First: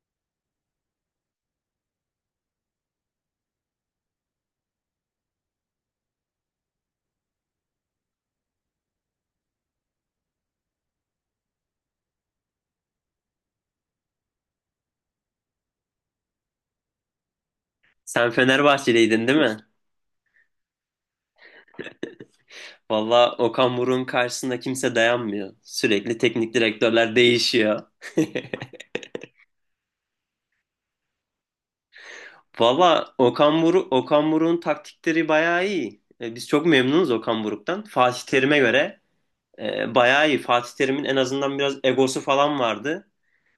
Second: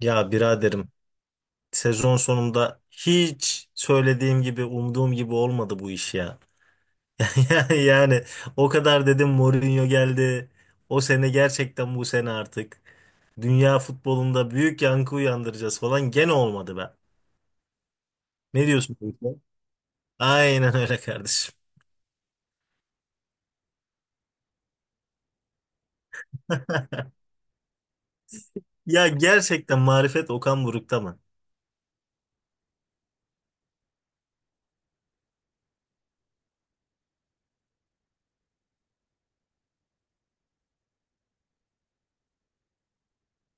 Ya biraderim sezon sonunda hiç söylediğim gibi umduğum gibi olmadı bu iş ya. Yani, o kadar dedim Mourinho geldi. O sene gerçekten bu sene artık dünya futbolunda büyük yankı uyandıracağız falan gene olmadı be. Sen Ne diyorsun bu Fenerbahçeliydin işe? değil mi? Aynen öyle kardeşim. Valla Okan Buruk'un karşısında kimse dayanmıyor. Sürekli teknik direktörler değişiyor. Ya gerçekten marifet Okan Buruk'ta mı? Valla Okan Buruk'un taktikleri bayağı iyi. Biz çok memnunuz Okan Buruk'tan. Fatih Terim'e göre bayağı iyi. Fatih Terim'in en azından biraz egosu falan vardı.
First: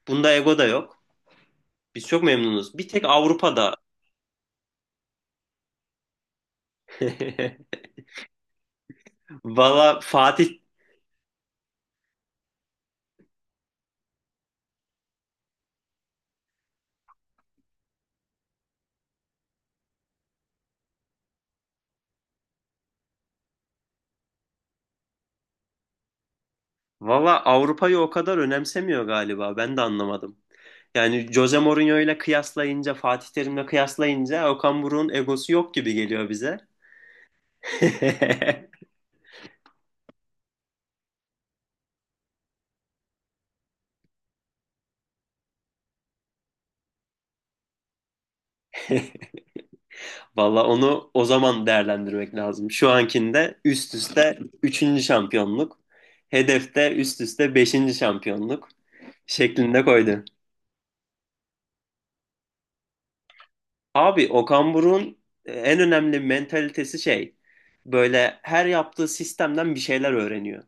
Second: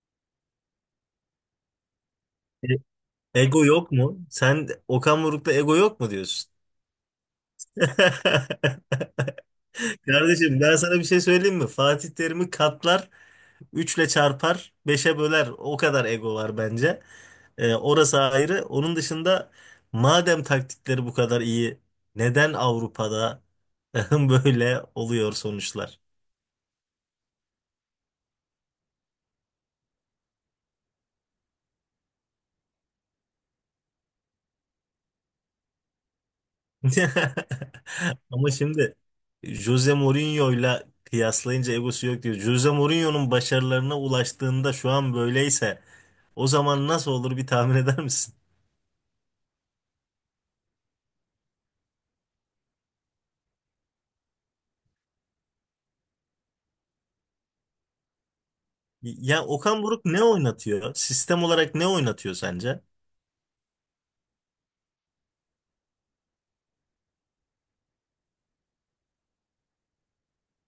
Bunda ego da yok. Biz çok memnunuz. E- Bir tek Ego Avrupa'da. yok mu? Sen Okan Buruk'ta ego yok mu diyorsun? Valla Fatih Kardeşim ben sana bir şey söyleyeyim mi? Fatih Terim'i katlar, üçle çarpar, beşe böler. O kadar ego var bence. Orası ayrı. Onun dışında madem taktikleri bu kadar iyi, neden Avrupa'da böyle oluyor sonuçlar? Valla Avrupa'yı o kadar önemsemiyor galiba. Ben de anlamadım. Yani Jose Mourinho ile kıyaslayınca, Fatih Terim'le kıyaslayınca Okan Buruk'un egosu yok gibi geliyor bize. Ama şimdi Jose Mourinho'yla kıyaslayınca egosu yok diyor. Jose Mourinho'nun başarılarına ulaştığında şu an böyleyse o zaman nasıl olur bir tahmin eder misin? Valla onu o zaman değerlendirmek lazım. Şu ankinde üst üste üçüncü şampiyonluk, hedefte üst üste beşinci şampiyonluk Ya Okan şeklinde Buruk ne koydu. oynatıyor? Sistem olarak ne oynatıyor sence? Abi Okan Buruk'un en önemli mentalitesi şey, böyle her yaptığı sistemden bir şeyler öğreniyor.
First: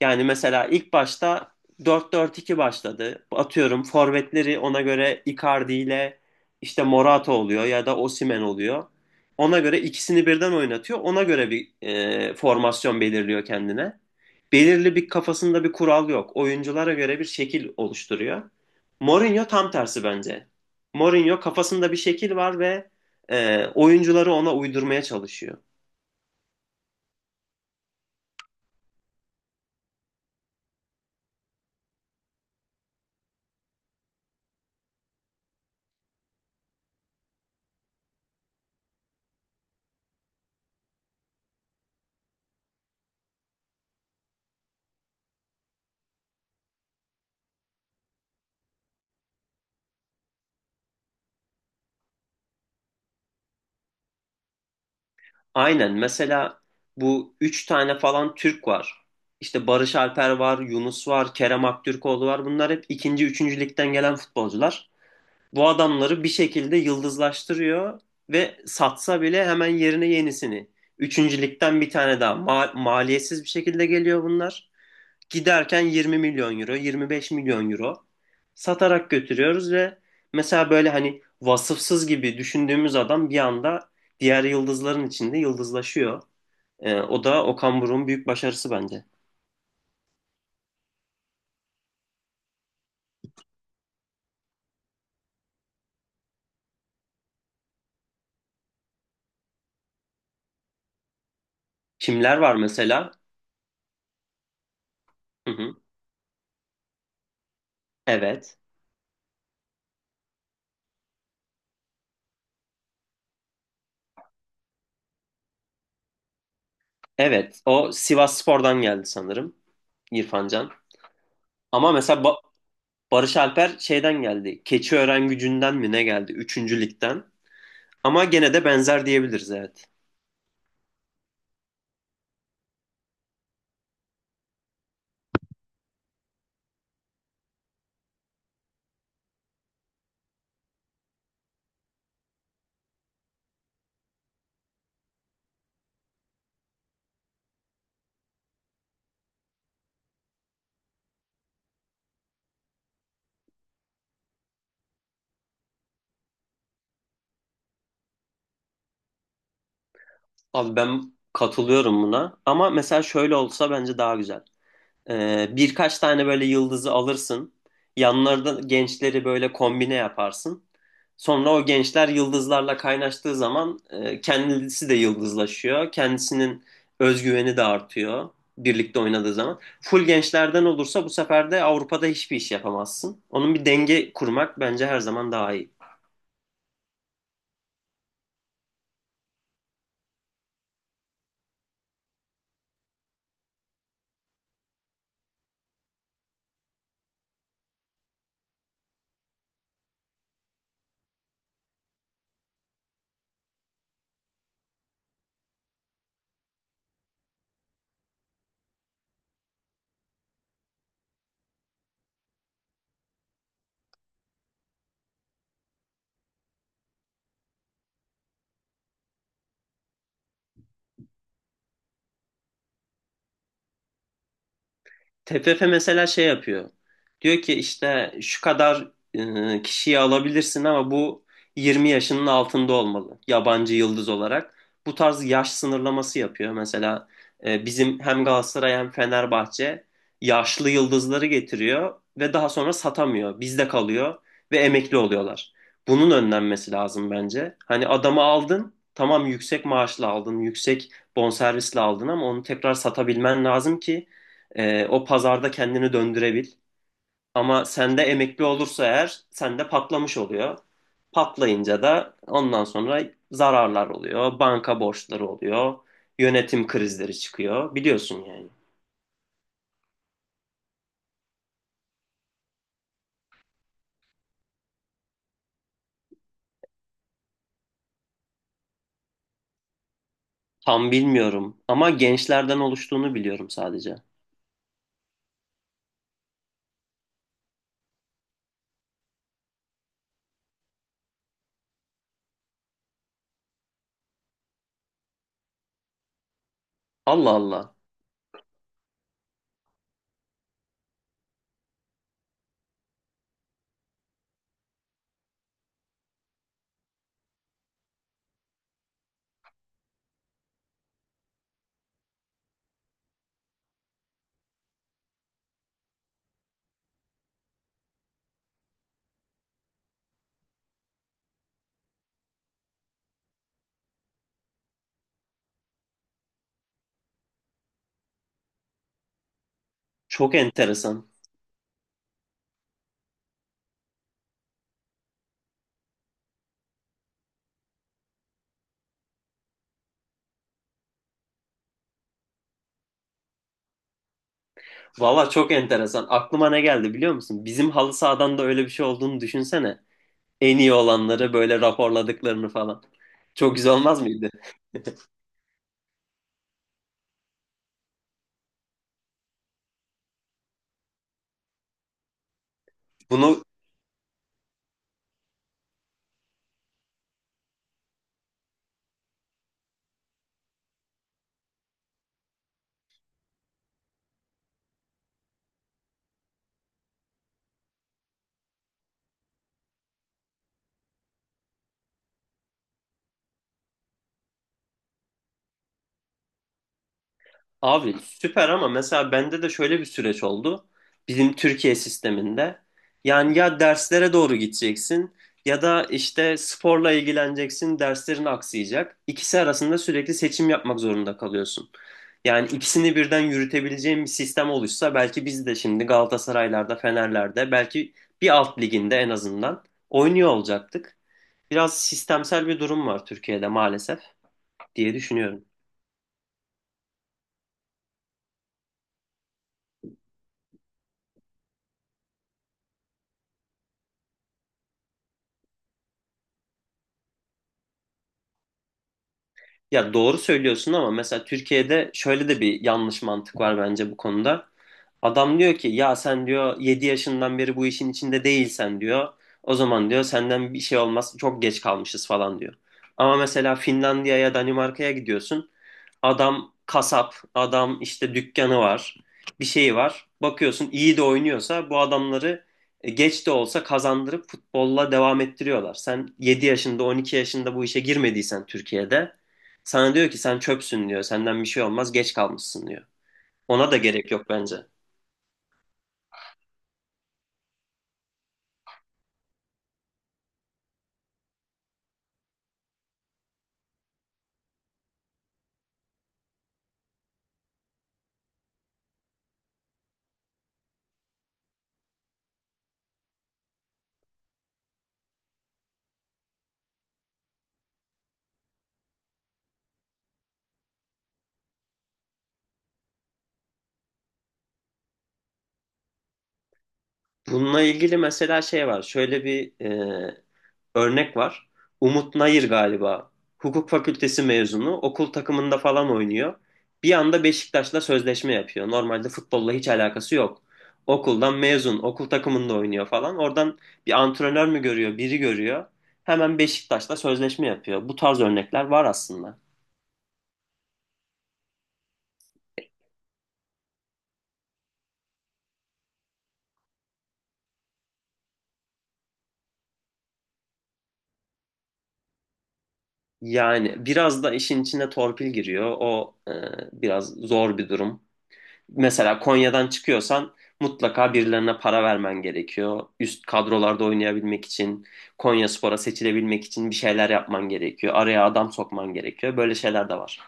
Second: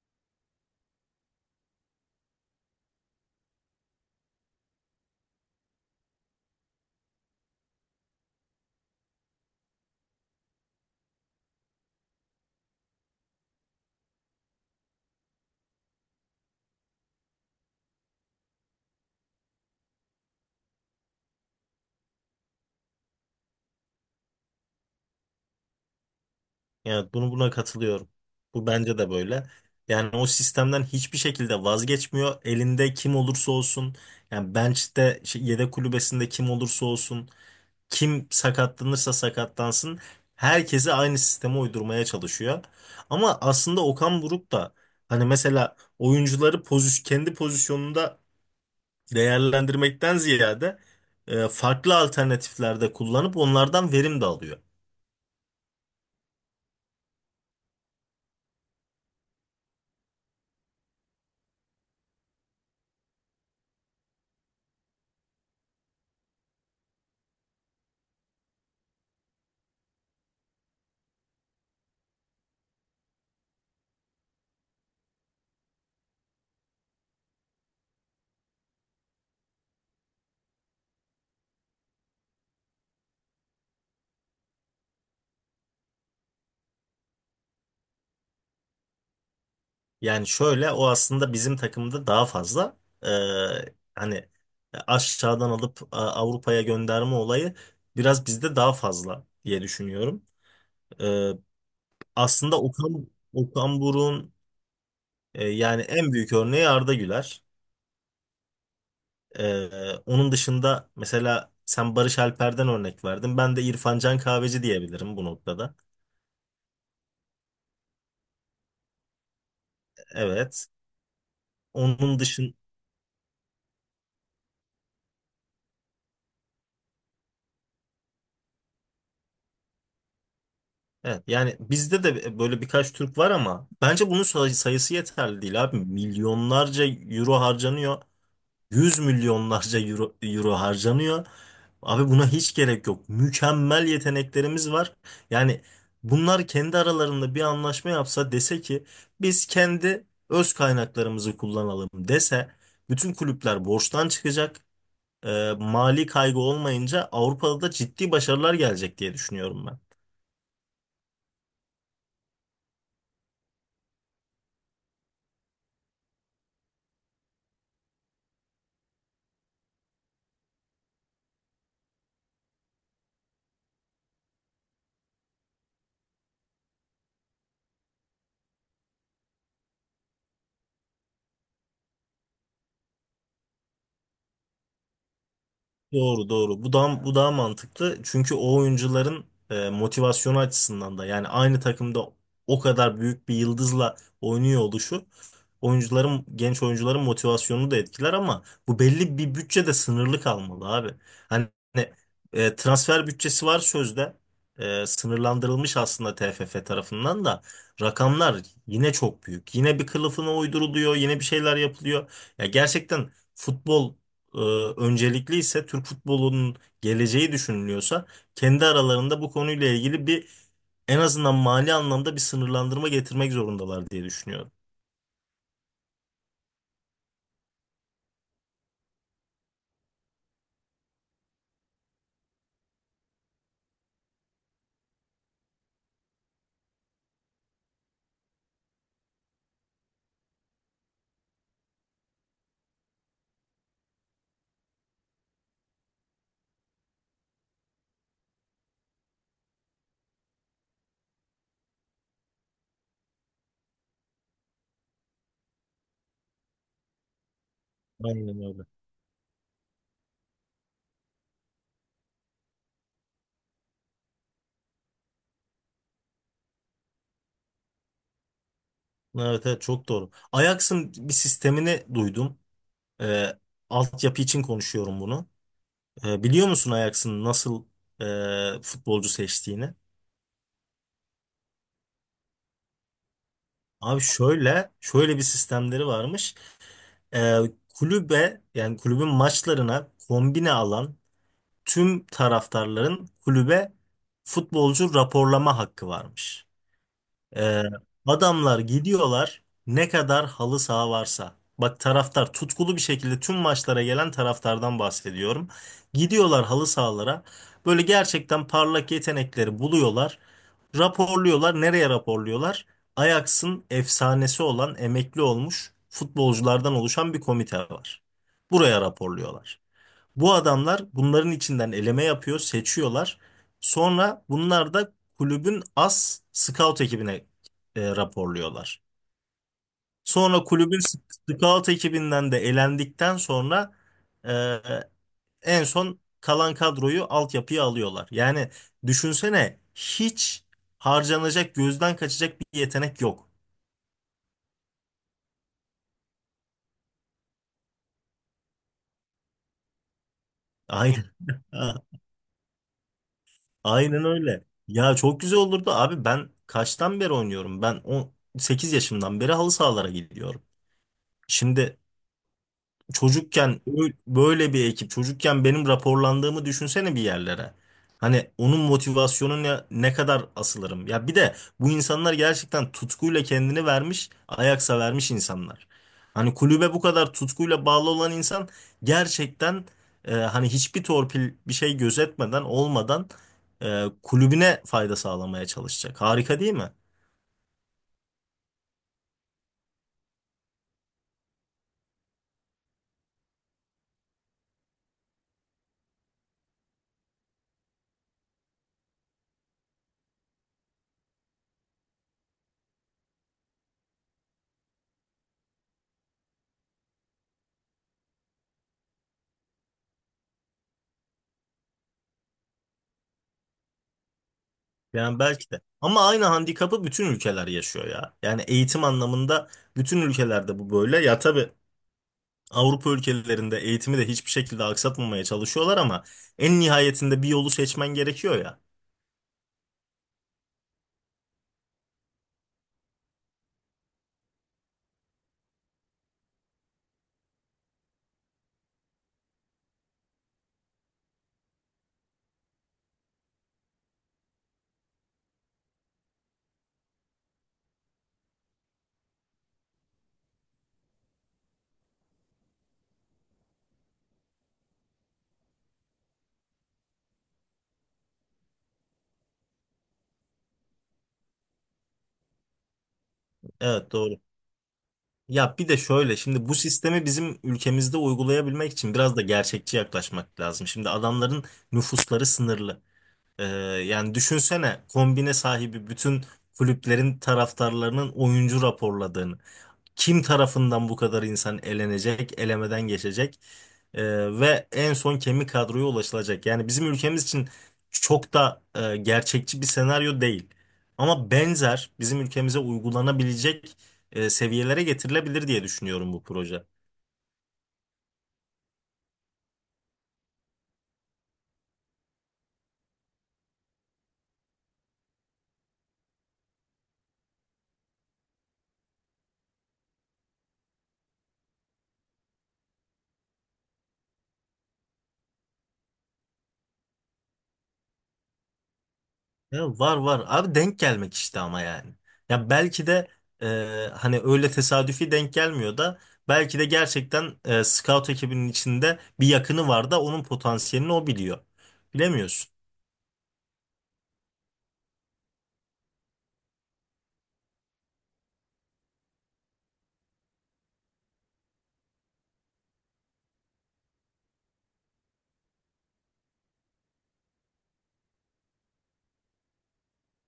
Yani mesela ilk başta 4-4-2 başladı. Atıyorum forvetleri ona göre Icardi ile işte Morata oluyor ya da Osimhen oluyor. Ona göre ikisini birden oynatıyor. Ona göre bir formasyon belirliyor kendine. Belirli bir kafasında bir kural yok. Oyunculara göre bir şekil oluşturuyor. Mourinho tam tersi bence. Mourinho kafasında bir şekil var ve oyuncuları ona uydurmaya çalışıyor. Yani bunu buna katılıyorum. Bu bence de böyle. Yani o sistemden hiçbir şekilde vazgeçmiyor. Elinde kim olursa olsun, yani bench'te şey, yedek kulübesinde kim olursa olsun, kim sakatlanırsa sakatlansın, herkese aynı sisteme uydurmaya çalışıyor. Ama aslında Okan Buruk da hani mesela oyuncuları kendi pozisyonunda değerlendirmekten ziyade farklı alternatiflerde kullanıp onlardan verim de alıyor. Aynen. Mesela bu üç tane falan Türk var. İşte Barış Alper var, Yunus var, Kerem Aktürkoğlu var. Bunlar hep ikinci, üçüncü ligden gelen futbolcular. Bu adamları bir şekilde yıldızlaştırıyor ve satsa bile hemen yerine yenisini. Üçüncü ligden bir tane daha. Maliyetsiz bir şekilde geliyor bunlar. Giderken 20 milyon euro, 25 milyon euro satarak götürüyoruz ve mesela böyle hani vasıfsız gibi düşündüğümüz adam bir anda diğer yıldızların içinde yıldızlaşıyor. O da Okan Buruk'un büyük başarısı bence. Yani şöyle o aslında bizim takımda daha fazla e, hani aşağıdan alıp Avrupa'ya gönderme olayı biraz bizde daha fazla diye düşünüyorum. E, Kimler var aslında Okan, mesela? Okan Buruk'un Hı hı. yani en büyük örneği Arda Güler. Evet. E, onun dışında mesela sen Barış Alper'den örnek verdin. Ben de İrfan Can Kahveci diyebilirim bu noktada. Evet. O Sivasspor'dan geldi sanırım İrfan Evet. Can. Ama Onun mesela dışın Barış Alper şeyden geldi. Keçiören Gücü'nden mi ne geldi? Üçüncü ligden. Ama gene de benzer diyebiliriz, evet. Evet, yani bizde de böyle birkaç Türk var ama bence bunun sayısı yeterli değil abi. Milyonlarca euro harcanıyor. Yüz milyonlarca euro harcanıyor. Abi buna hiç gerek yok. Mükemmel yeteneklerimiz var. Yani bunlar kendi aralarında bir anlaşma yapsa dese ki biz kendi öz kaynaklarımızı kullanalım dese bütün kulüpler borçtan çıkacak. Mali kaygı olmayınca Avrupa'da da ciddi başarılar gelecek diye düşünüyorum ben. Abi ben katılıyorum buna ama mesela şöyle olsa bence daha güzel. Birkaç tane böyle yıldızı alırsın. Yanlarında gençleri böyle kombine yaparsın. Sonra o gençler yıldızlarla kaynaştığı zaman kendisi de yıldızlaşıyor. Kendisinin özgüveni de artıyor birlikte oynadığı zaman. Full gençlerden olursa bu sefer de Avrupa'da hiçbir iş yapamazsın. Onun bir denge kurmak bence her zaman daha iyi. Doğru doğru. Bu daha mantıklı. Çünkü o oyuncuların motivasyonu açısından da yani aynı takımda o kadar büyük bir yıldızla oynuyor oluşu oyuncuların genç oyuncuların motivasyonunu da etkiler ama bu belli bir bütçede sınırlı kalmalı abi. Hani transfer bütçesi var sözde. Sınırlandırılmış aslında TFF tarafından da rakamlar yine çok büyük. Yine bir kılıfına uyduruluyor, yine bir şeyler yapılıyor. Ya gerçekten futbol e, öncelikli ise Türk futbolunun geleceği düşünülüyorsa kendi aralarında bu konuyla ilgili bir en azından mali anlamda bir sınırlandırma getirmek zorundalar diye düşünüyorum. TFF mesela şey yapıyor. Diyor ki işte şu kadar kişiyi alabilirsin ama bu 20 yaşının altında olmalı yabancı yıldız olarak. Bu tarz yaş sınırlaması yapıyor. Mesela bizim hem Galatasaray hem Fenerbahçe yaşlı yıldızları getiriyor ve daha sonra satamıyor. Bizde kalıyor ve emekli oluyorlar. Bunun önlenmesi lazım bence. Hani adamı aldın, tamam yüksek maaşla aldın, yüksek bonservisle aldın ama onu tekrar satabilmen lazım ki o pazarda kendini döndürebil. Ama sende Aynen emekli öyle. olursa eğer sende patlamış oluyor. Patlayınca da ondan sonra zararlar oluyor, banka borçları oluyor, yönetim krizleri çıkıyor. Biliyorsun yani. Evet, evet çok doğru. Ajax'ın bir sistemini duydum. E, altyapı için konuşuyorum bunu. Biliyor musun Ajax'ın nasıl futbolcu seçtiğini? Tam bilmiyorum ama gençlerden oluştuğunu biliyorum sadece. Abi şöyle bir sistemleri varmış. E, kulübe yani kulübün maçlarına kombine alan tüm taraftarların kulübe futbolcu raporlama hakkı varmış. Allah Ee, Allah. adamlar gidiyorlar ne kadar halı saha varsa. Bak taraftar tutkulu bir şekilde tüm maçlara gelen taraftardan bahsediyorum. Gidiyorlar halı sahalara. Böyle gerçekten parlak yetenekleri buluyorlar. Raporluyorlar. Nereye raporluyorlar? Ajax'ın efsanesi olan emekli olmuş futbolculardan oluşan bir komite var. Buraya raporluyorlar. Bu adamlar bunların içinden eleme yapıyor, seçiyorlar. Sonra bunlar da kulübün as scout ekibine raporluyorlar. Çok Sonra kulübün enteresan. scout ekibinden de elendikten sonra e, en son kalan kadroyu altyapıya alıyorlar. Yani düşünsene hiç harcanacak, gözden kaçacak bir yetenek yok. Valla çok enteresan. Aklıma ne geldi biliyor musun? Bizim halı sahadan da öyle bir şey olduğunu düşünsene. En iyi Aynen. olanları böyle raporladıklarını falan. Çok güzel olmaz Aynen mıydı? öyle. Ya çok güzel olurdu abi ben kaçtan beri oynuyorum? Ben 18 yaşımdan beri halı sahalara gidiyorum. Şimdi Bunu çocukken böyle bir ekip, çocukken benim raporlandığımı düşünsene bir yerlere. Hani onun motivasyonuna ne kadar asılırım. Ya bir de bu insanlar gerçekten tutkuyla kendini vermiş, ayaksa vermiş insanlar. Hani kulübe bu kadar tutkuyla bağlı olan insan gerçekten hani hiçbir torpil bir şey gözetmeden olmadan kulübüne fayda sağlamaya çalışacak. Harika değil mi? Abi süper ama mesela bende de şöyle bir süreç oldu. Bizim Türkiye sisteminde. Yani ya derslere doğru gideceksin ya da işte sporla ilgileneceksin, derslerin aksayacak. İkisi arasında sürekli seçim yapmak zorunda kalıyorsun. Yani ikisini birden yürütebileceğin bir sistem oluşsa belki biz de şimdi Galatasaray'larda, Fener'lerde belki bir alt liginde en azından oynuyor olacaktık. Biraz sistemsel bir durum var Türkiye'de maalesef diye Yani düşünüyorum. belki de. Ama aynı handikapı bütün ülkeler yaşıyor ya. Yani eğitim anlamında bütün ülkelerde bu böyle. Ya tabii Avrupa ülkelerinde eğitimi de hiçbir şekilde aksatmamaya çalışıyorlar ama en nihayetinde bir yolu seçmen gerekiyor ya. Ya doğru söylüyorsun ama mesela Türkiye'de şöyle de bir yanlış mantık var bence bu konuda. Adam diyor ki ya sen diyor 7 yaşından beri bu işin içinde değilsen diyor. O zaman diyor senden bir şey olmaz, çok geç kalmışız falan diyor. Ama mesela Finlandiya'ya, Danimarka'ya gidiyorsun. Adam kasap, adam işte dükkanı var, bir şeyi var. Bakıyorsun iyi de oynuyorsa bu adamları geç de olsa kazandırıp futbolla devam ettiriyorlar. Sen 7 yaşında 12 yaşında bu işe girmediysen Türkiye'de sana diyor ki sen çöpsün diyor. Senden bir şey olmaz, geç kalmışsın diyor. Ona da Evet gerek doğru. yok bence. Ya bir de şöyle şimdi bu sistemi bizim ülkemizde uygulayabilmek için biraz da gerçekçi yaklaşmak lazım. Şimdi adamların nüfusları sınırlı. Ee, Yani düşünsene kombine sahibi bütün kulüplerin taraftarlarının oyuncu raporladığını. Kim tarafından bu kadar insan elenecek, elemeden geçecek? Ee, Ve en son kemik kadroya ulaşılacak. Yani bizim ülkemiz için çok da gerçekçi bir senaryo değil. Ama benzer bizim ülkemize uygulanabilecek seviyelere getirilebilir diye düşünüyorum bu proje. Bununla ilgili mesela şey var. Şöyle bir örnek var. Umut Nayır galiba. Hukuk fakültesi mezunu. Okul takımında falan oynuyor. Bir anda Beşiktaş'la sözleşme yapıyor. Normalde futbolla hiç alakası yok. Okuldan mezun, okul takımında oynuyor falan. Oradan bir antrenör mü görüyor, biri görüyor. Hemen Beşiktaş'la sözleşme yapıyor. Bu tarz örnekler var aslında. Ya var var. Abi denk gelmek işte ama yani. Ya belki de e, hani öyle tesadüfi denk gelmiyor da belki de gerçekten scout ekibinin içinde bir yakını var da onun potansiyelini o biliyor. Bilemiyorsun. Yani biraz da işin içine torpil giriyor. O biraz zor bir durum. Mesela Konya'dan çıkıyorsan mutlaka birilerine para vermen gerekiyor. Üst kadrolarda oynayabilmek için, Konyaspor'a seçilebilmek için bir şeyler yapman gerekiyor. Araya adam sokman gerekiyor. Böyle şeyler de var.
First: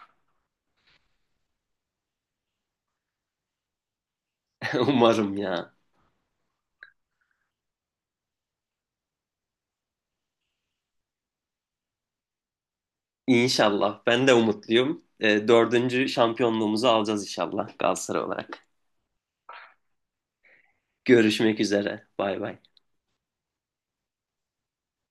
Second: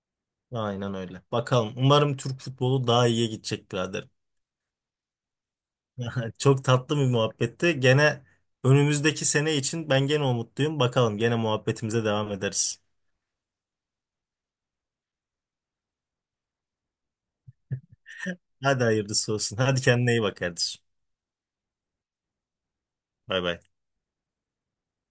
Aynen öyle. Bakalım. Umarım Türk futbolu daha iyiye gidecek birader. Umarım ya. Çok tatlı bir muhabbetti. Gene önümüzdeki sene için ben gene umutluyum. Bakalım gene muhabbetimize devam ederiz. İnşallah. Ben de umutluyum. Dördüncü şampiyonluğumuzu alacağız inşallah Galatasaray olarak. Hadi hayırlısı olsun. Hadi kendine iyi bak kardeşim. Görüşmek üzere. Bay bay. Bay bay.